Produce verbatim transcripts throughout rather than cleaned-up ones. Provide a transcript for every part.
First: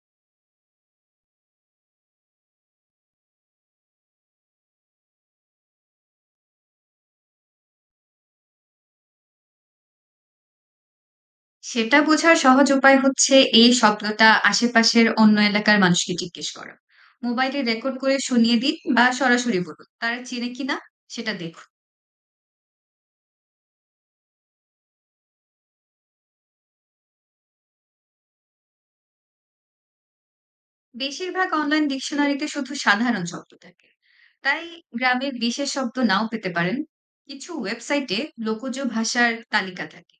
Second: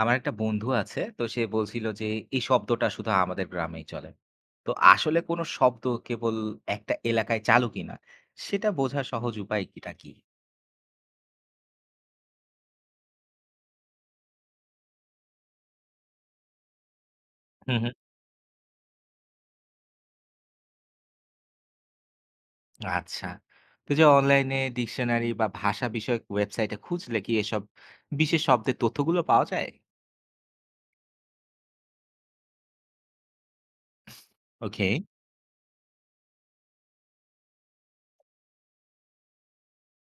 আমার একটা বন্ধু আছে, তো সে বলছিল যে এই শব্দটা শুধু আমাদের গ্রামেই চলে। তো আসলে কোনো শব্দ কেবল একটা এলাকায় চালু কিনা সেটা বোঝার সহজ উপায় কিটা কি? সেটা বোঝার সহজ উপায় হচ্ছে এই শব্দটা আশেপাশের অন্য এলাকার মানুষকে জিজ্ঞেস করা। মোবাইলে হুম হুম। রেকর্ড করে শুনিয়ে দিন বা সরাসরি বলুন। তারা চেনে কিনা সেটা দেখুন। আচ্ছা, তো যে অনলাইনে ডিকশনারি বা ভাষা বিষয়ক ওয়েবসাইটে খুঁজলে কি এসব বিশেষ শব্দের তথ্যগুলো পাওয়া যায়? বেশিরভাগ অনলাইন ডিকশনারিতে শুধু সাধারণ শব্দ থাকে। তাই ওকে। গ্রামের বিশেষ শব্দ নাও পেতে পারেন। কিছু ওয়েবসাইটে লোকজ ভাষার তালিকা থাকে।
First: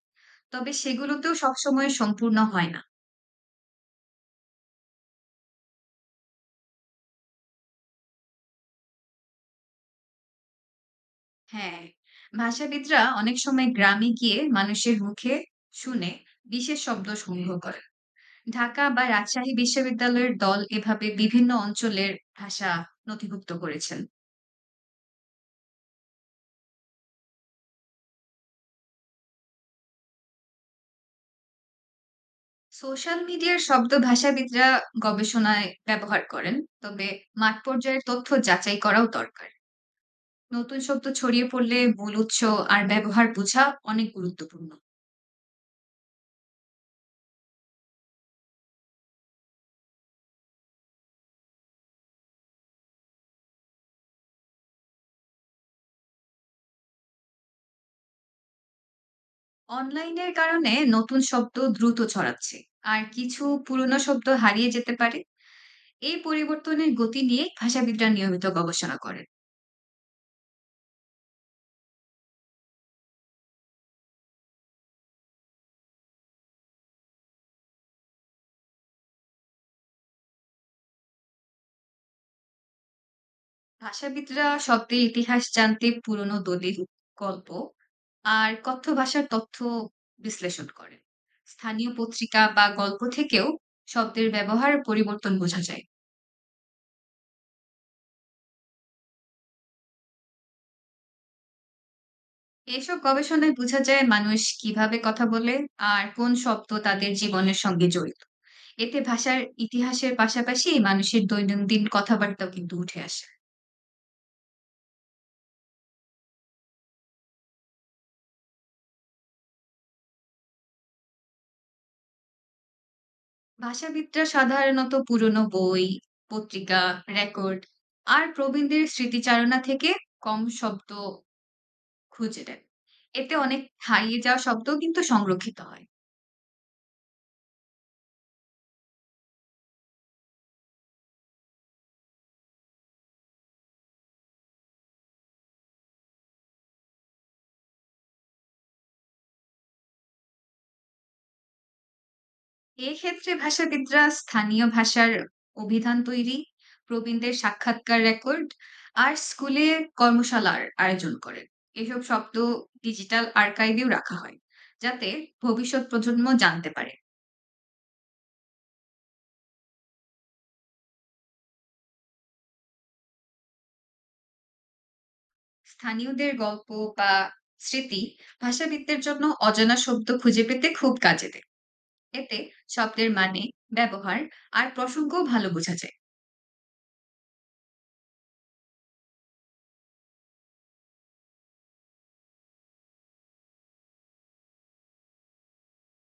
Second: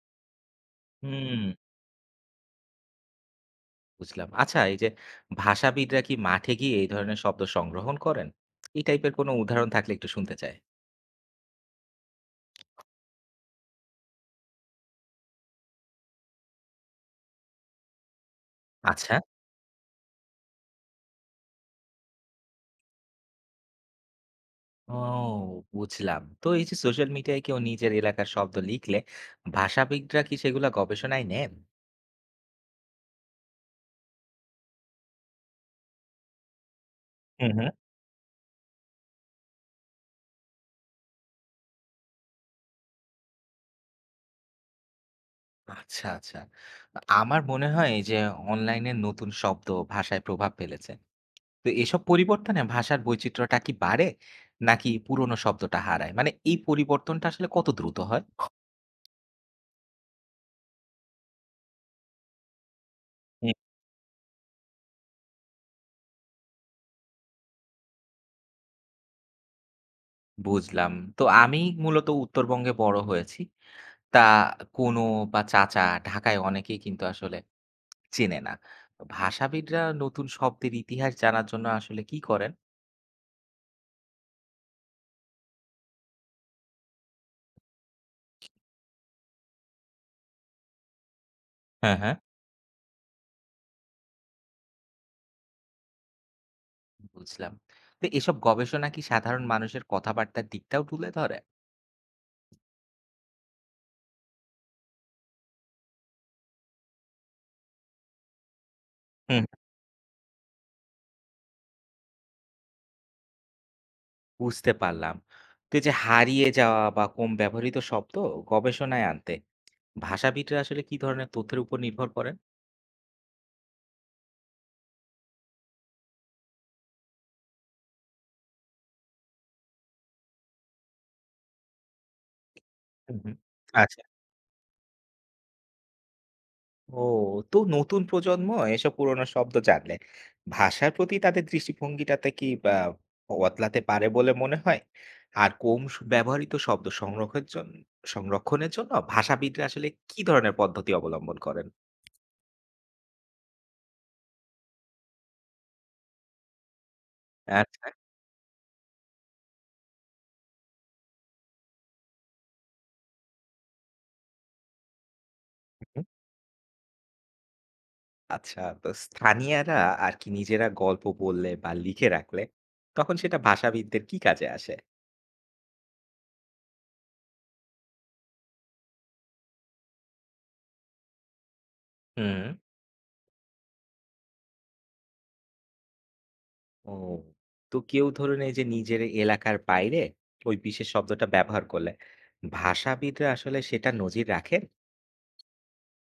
তবে সেগুলোতেও হুম, সবসময় সম্পূর্ণ হয় না। বুঝলাম। আচ্ছা, এই যে ভাষাবিদরা কি মাঠে গিয়ে এই ধরনের শব্দ সংগ্রহণ করেন? এই টাইপের কোনো উদাহরণ থাকলে একটু শুনতে চাই। হ্যাঁ, ভাষাবিদরা অনেক সময় গ্রামে গিয়ে মানুষের মুখে শুনে বিশেষ শব্দ সংগ্রহ করে। ঢাকা বা আচ্ছা। রাজশাহী বিশ্ববিদ্যালয়ের দল এভাবে বিভিন্ন অঞ্চলের ভাষা নথিভুক্ত করেছেন। ও, বুঝলাম। তো এই যে সোশ্যাল মিডিয়ায় কেউ নিজের এলাকার শব্দ লিখলে ভাষাবিদরা কি সেগুলা গবেষণায় নেন? সোশ্যাল মিডিয়ার শব্দ ভাষাবিদরা গবেষণায় ব্যবহার করেন, তবে হুম মাঠ হুম। পর্যায়ের তথ্য যাচাই করাও দরকার। নতুন শব্দ ছড়িয়ে পড়লে মূল উৎস আর ব্যবহার বোঝা অনেক গুরুত্বপূর্ণ। আচ্ছা, আচ্ছা। আমার মনে হয় যে অনলাইনে নতুন শব্দ ভাষায় প্রভাব ফেলেছে। তো এসব পরিবর্তনে ভাষার বৈচিত্র্যটা কি বাড়ে? নাকি পুরনো শব্দটা হারায়? মানে এই পরিবর্তনটা আসলে কত দ্রুত হয়? অনলাইনের কারণে নতুন শব্দ দ্রুত ছড়াচ্ছে, আর কিছু হুম। পুরনো শব্দ হারিয়ে যেতে পারে। এই পরিবর্তনের গতি নিয়ে ভাষাবিদরা নিয়মিত গবেষণা করেন। বুঝলাম। তো আমি মূলত উত্তরবঙ্গে বড় হয়েছি। তা কোনো বা চাচা ঢাকায় অনেকেই কিন্তু আসলে চেনে না। ভাষাবিদরা নতুন শব্দের ইতিহাস জানার জন্য আসলে কি করেন? ভাষাবিদরা শব্দের ইতিহাস জানতে পুরনো দলিল, গল্প আর কথ্য ভাষার তথ্য বিশ্লেষণ করেন। স্থানীয় হ্যাঁ, হ্যাঁ। পত্রিকা বা গল্প থেকেও শব্দের ব্যবহার ও পরিবর্তন বোঝা যায়। বুঝলাম। তো এসব গবেষণা কি সাধারণ মানুষের কথাবার্তার দিকটাও তুলে ধরে? এসব গবেষণায় বোঝা যায় মানুষ কিভাবে কথা বলে আর কোন শব্দ তাদের জীবনের সঙ্গে জড়িত। এতে ভাষার হুম। ইতিহাসের পাশাপাশি মানুষের দৈনন্দিন কথাবার্তাও কিন্তু উঠে আসে। বুঝতে পারলাম। তো এই যে হারিয়ে যাওয়া বা কম ব্যবহৃত শব্দ গবেষণায় আনতে ভাষাবিদরা আসলে কি ধরনের তথ্যের উপর নির্ভর করেন? ভাষাবিদরা সাধারণত পুরনো বই, পত্রিকা, রেকর্ড আর প্রবীণদের স্মৃতিচারণা থেকে কম শব্দ খুঁজে নেন। হুম, হুম। এতে অনেক আচ্ছা। হারিয়ে যাওয়া শব্দ কিন্তু সংরক্ষিত হয়। ও, তো নতুন প্রজন্ম এসব পুরোনো শব্দ জানলে ভাষার প্রতি তাদের দৃষ্টিভঙ্গিটাতে কি আহ, বদলাতে পারে বলে মনে হয়? আর কম স- ব্যবহৃত শব্দ সংরক্ষণের জন্য সংরক্ষণের জন্য ভাষাবিদরা আসলে কি ধরনের পদ্ধতি অবলম্বন করেন? এক্ষেত্রে ভাষাবিদরা স্থানীয় ভাষার অভিধান তৈরি, প্রবীণদের আচ্ছা। সাক্ষাৎকার রেকর্ড আর স্কুলে কর্মশালার আয়োজন করেন। এসব শব্দ ডিজিটাল আর্কাইভেও রাখা হয়, যাতে ভবিষ্যৎ হুম। প্রজন্ম জানতে পারে। আচ্ছা, তো স্থানীয়রা আর কি নিজেরা গল্প বললে বা লিখে রাখলে তখন সেটা ভাষাবিদদের কি কাজে আসে? স্থানীয়দের গল্প বা স্মৃতি ভাষাবিদদের জন্য অজানা শব্দ খুঁজে পেতে খুব কাজে দেয়। এতে হুম। শব্দের মানে, ব্যবহার আর প্রসঙ্গও ভালো বোঝা যায়। ও, তো কেউ ধরুন এই যে নিজের এলাকার বাইরে ওই বিশেষ শব্দটা ব্যবহার করলে ভাষাবিদরা আসলে সেটা নজির রাখেন?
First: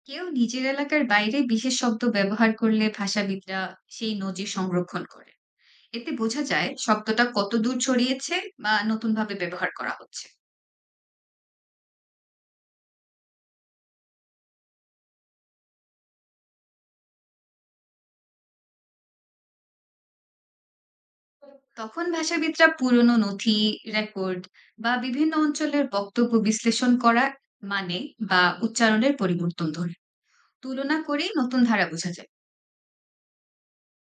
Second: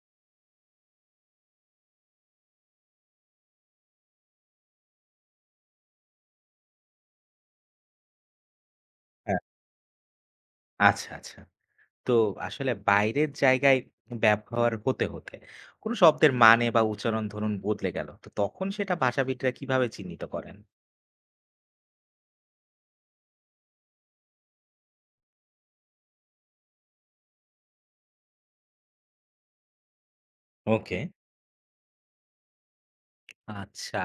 কেউ নিজের এলাকার বাইরে বিশেষ শব্দ ব্যবহার করলে ভাষাবিদরা সেই নজির সংরক্ষণ করে। এতে বোঝা যায় শব্দটা কত দূর ছড়িয়েছে বা নতুন ভাবে হ্যাঁ। ব্যবহার করা হচ্ছে। আচ্ছা আচ্ছা। তো আসলে বাইরের জায়গায় ব্যবহার হতে হতে কোনো শব্দের মানে বা উচ্চারণ ধরুন বদলে গেল, তো তখন সেটা ভাষাবিদরা কিভাবে চিহ্নিত করেন? তখন ভাষাবিদরা পুরনো নথি, রেকর্ড বা বিভিন্ন অঞ্চলের বক্তব্য বিশ্লেষণ করা মানে বা উচ্চারণের পরিবর্তন ধরে তুলনা ওকে। করেই নতুন ধারা বোঝা যায়। আচ্ছা,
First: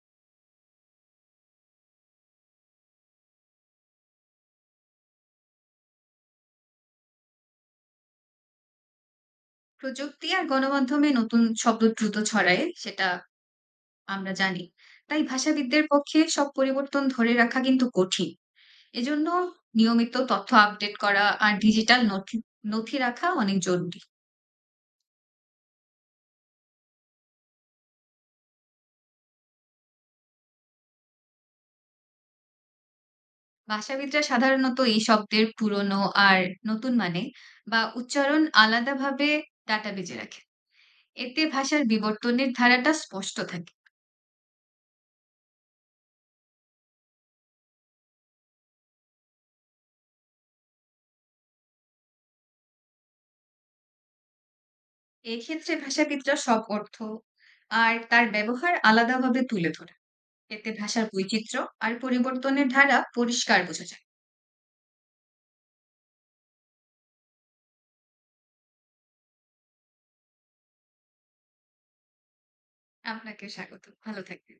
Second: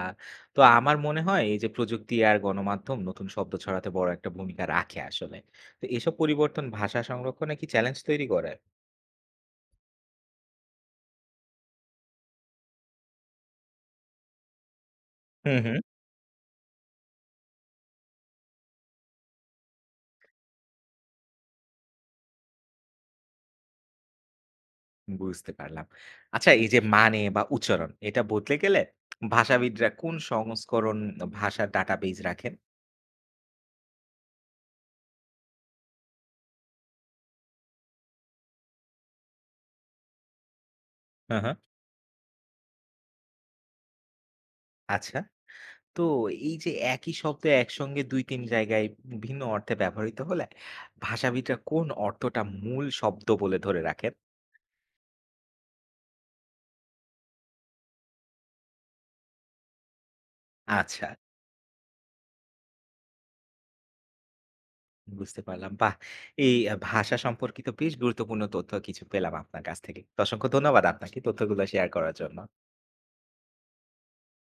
তো আমার মনে হয় এই যে প্রযুক্তি আর গণমাধ্যম নতুন শব্দ ছড়াতে বড় একটা ভূমিকা রাখে আসলে। তো এসব পরিবর্তন ভাষা সংরক্ষণে কি চ্যালেঞ্জ তৈরি করে? প্রযুক্তি আর গণমাধ্যমে নতুন শব্দ দ্রুত ছড়ায়, সেটা আমরা জানি। তাই হুম হুম। ভাষাবিদদের পক্ষে সব পরিবর্তন ধরে রাখা কিন্তু কঠিন। এজন্য নিয়মিত তথ্য আপডেট করা আর ডিজিটাল নথি নথি রাখা অনেক জরুরি। বুঝতে পারলাম। আচ্ছা, এই যে মানে বা উচ্চারণ এটা বদলে গেলে ভাষাবিদরা কোন সংস্করণ ভাষার ডাটাবেজ রাখেন? ভাষাবিদরা সাধারণত এই শব্দের পুরনো আর নতুন মানে বা উচ্চারণ আলাদাভাবে ডাটাবেজে রাখে। হ্যাঁ, এতে হ্যাঁ। ভাষার বিবর্তনের ধারাটা স্পষ্ট থাকে। আচ্ছা। তো এই যে একই শব্দ একসঙ্গে দুই তিন জায়গায় ভিন্ন অর্থে ব্যবহৃত হলে ভাষাবিদরা কোন অর্থটা মূল শব্দ বলে ধরে রাখেন? এক্ষেত্রে ভাষাবিদরা সব অর্থ আর তার ব্যবহার আলাদাভাবে তুলে ধরে। এতে ভাষার আচ্ছা, বৈচিত্র্য আর পরিবর্তনের ধারা পরিষ্কার বোঝা যায়। বুঝতে পারলাম। বাহ! এই আ ভাষা সম্পর্কিত বেশ গুরুত্বপূর্ণ তথ্য কিছু পেলাম আপনার কাছ থেকে। তো অসংখ্য ধন্যবাদ আপনাকে তথ্যগুলো শেয়ার করার জন্য। আপনাকে স্বাগত, ভালো থাকবেন।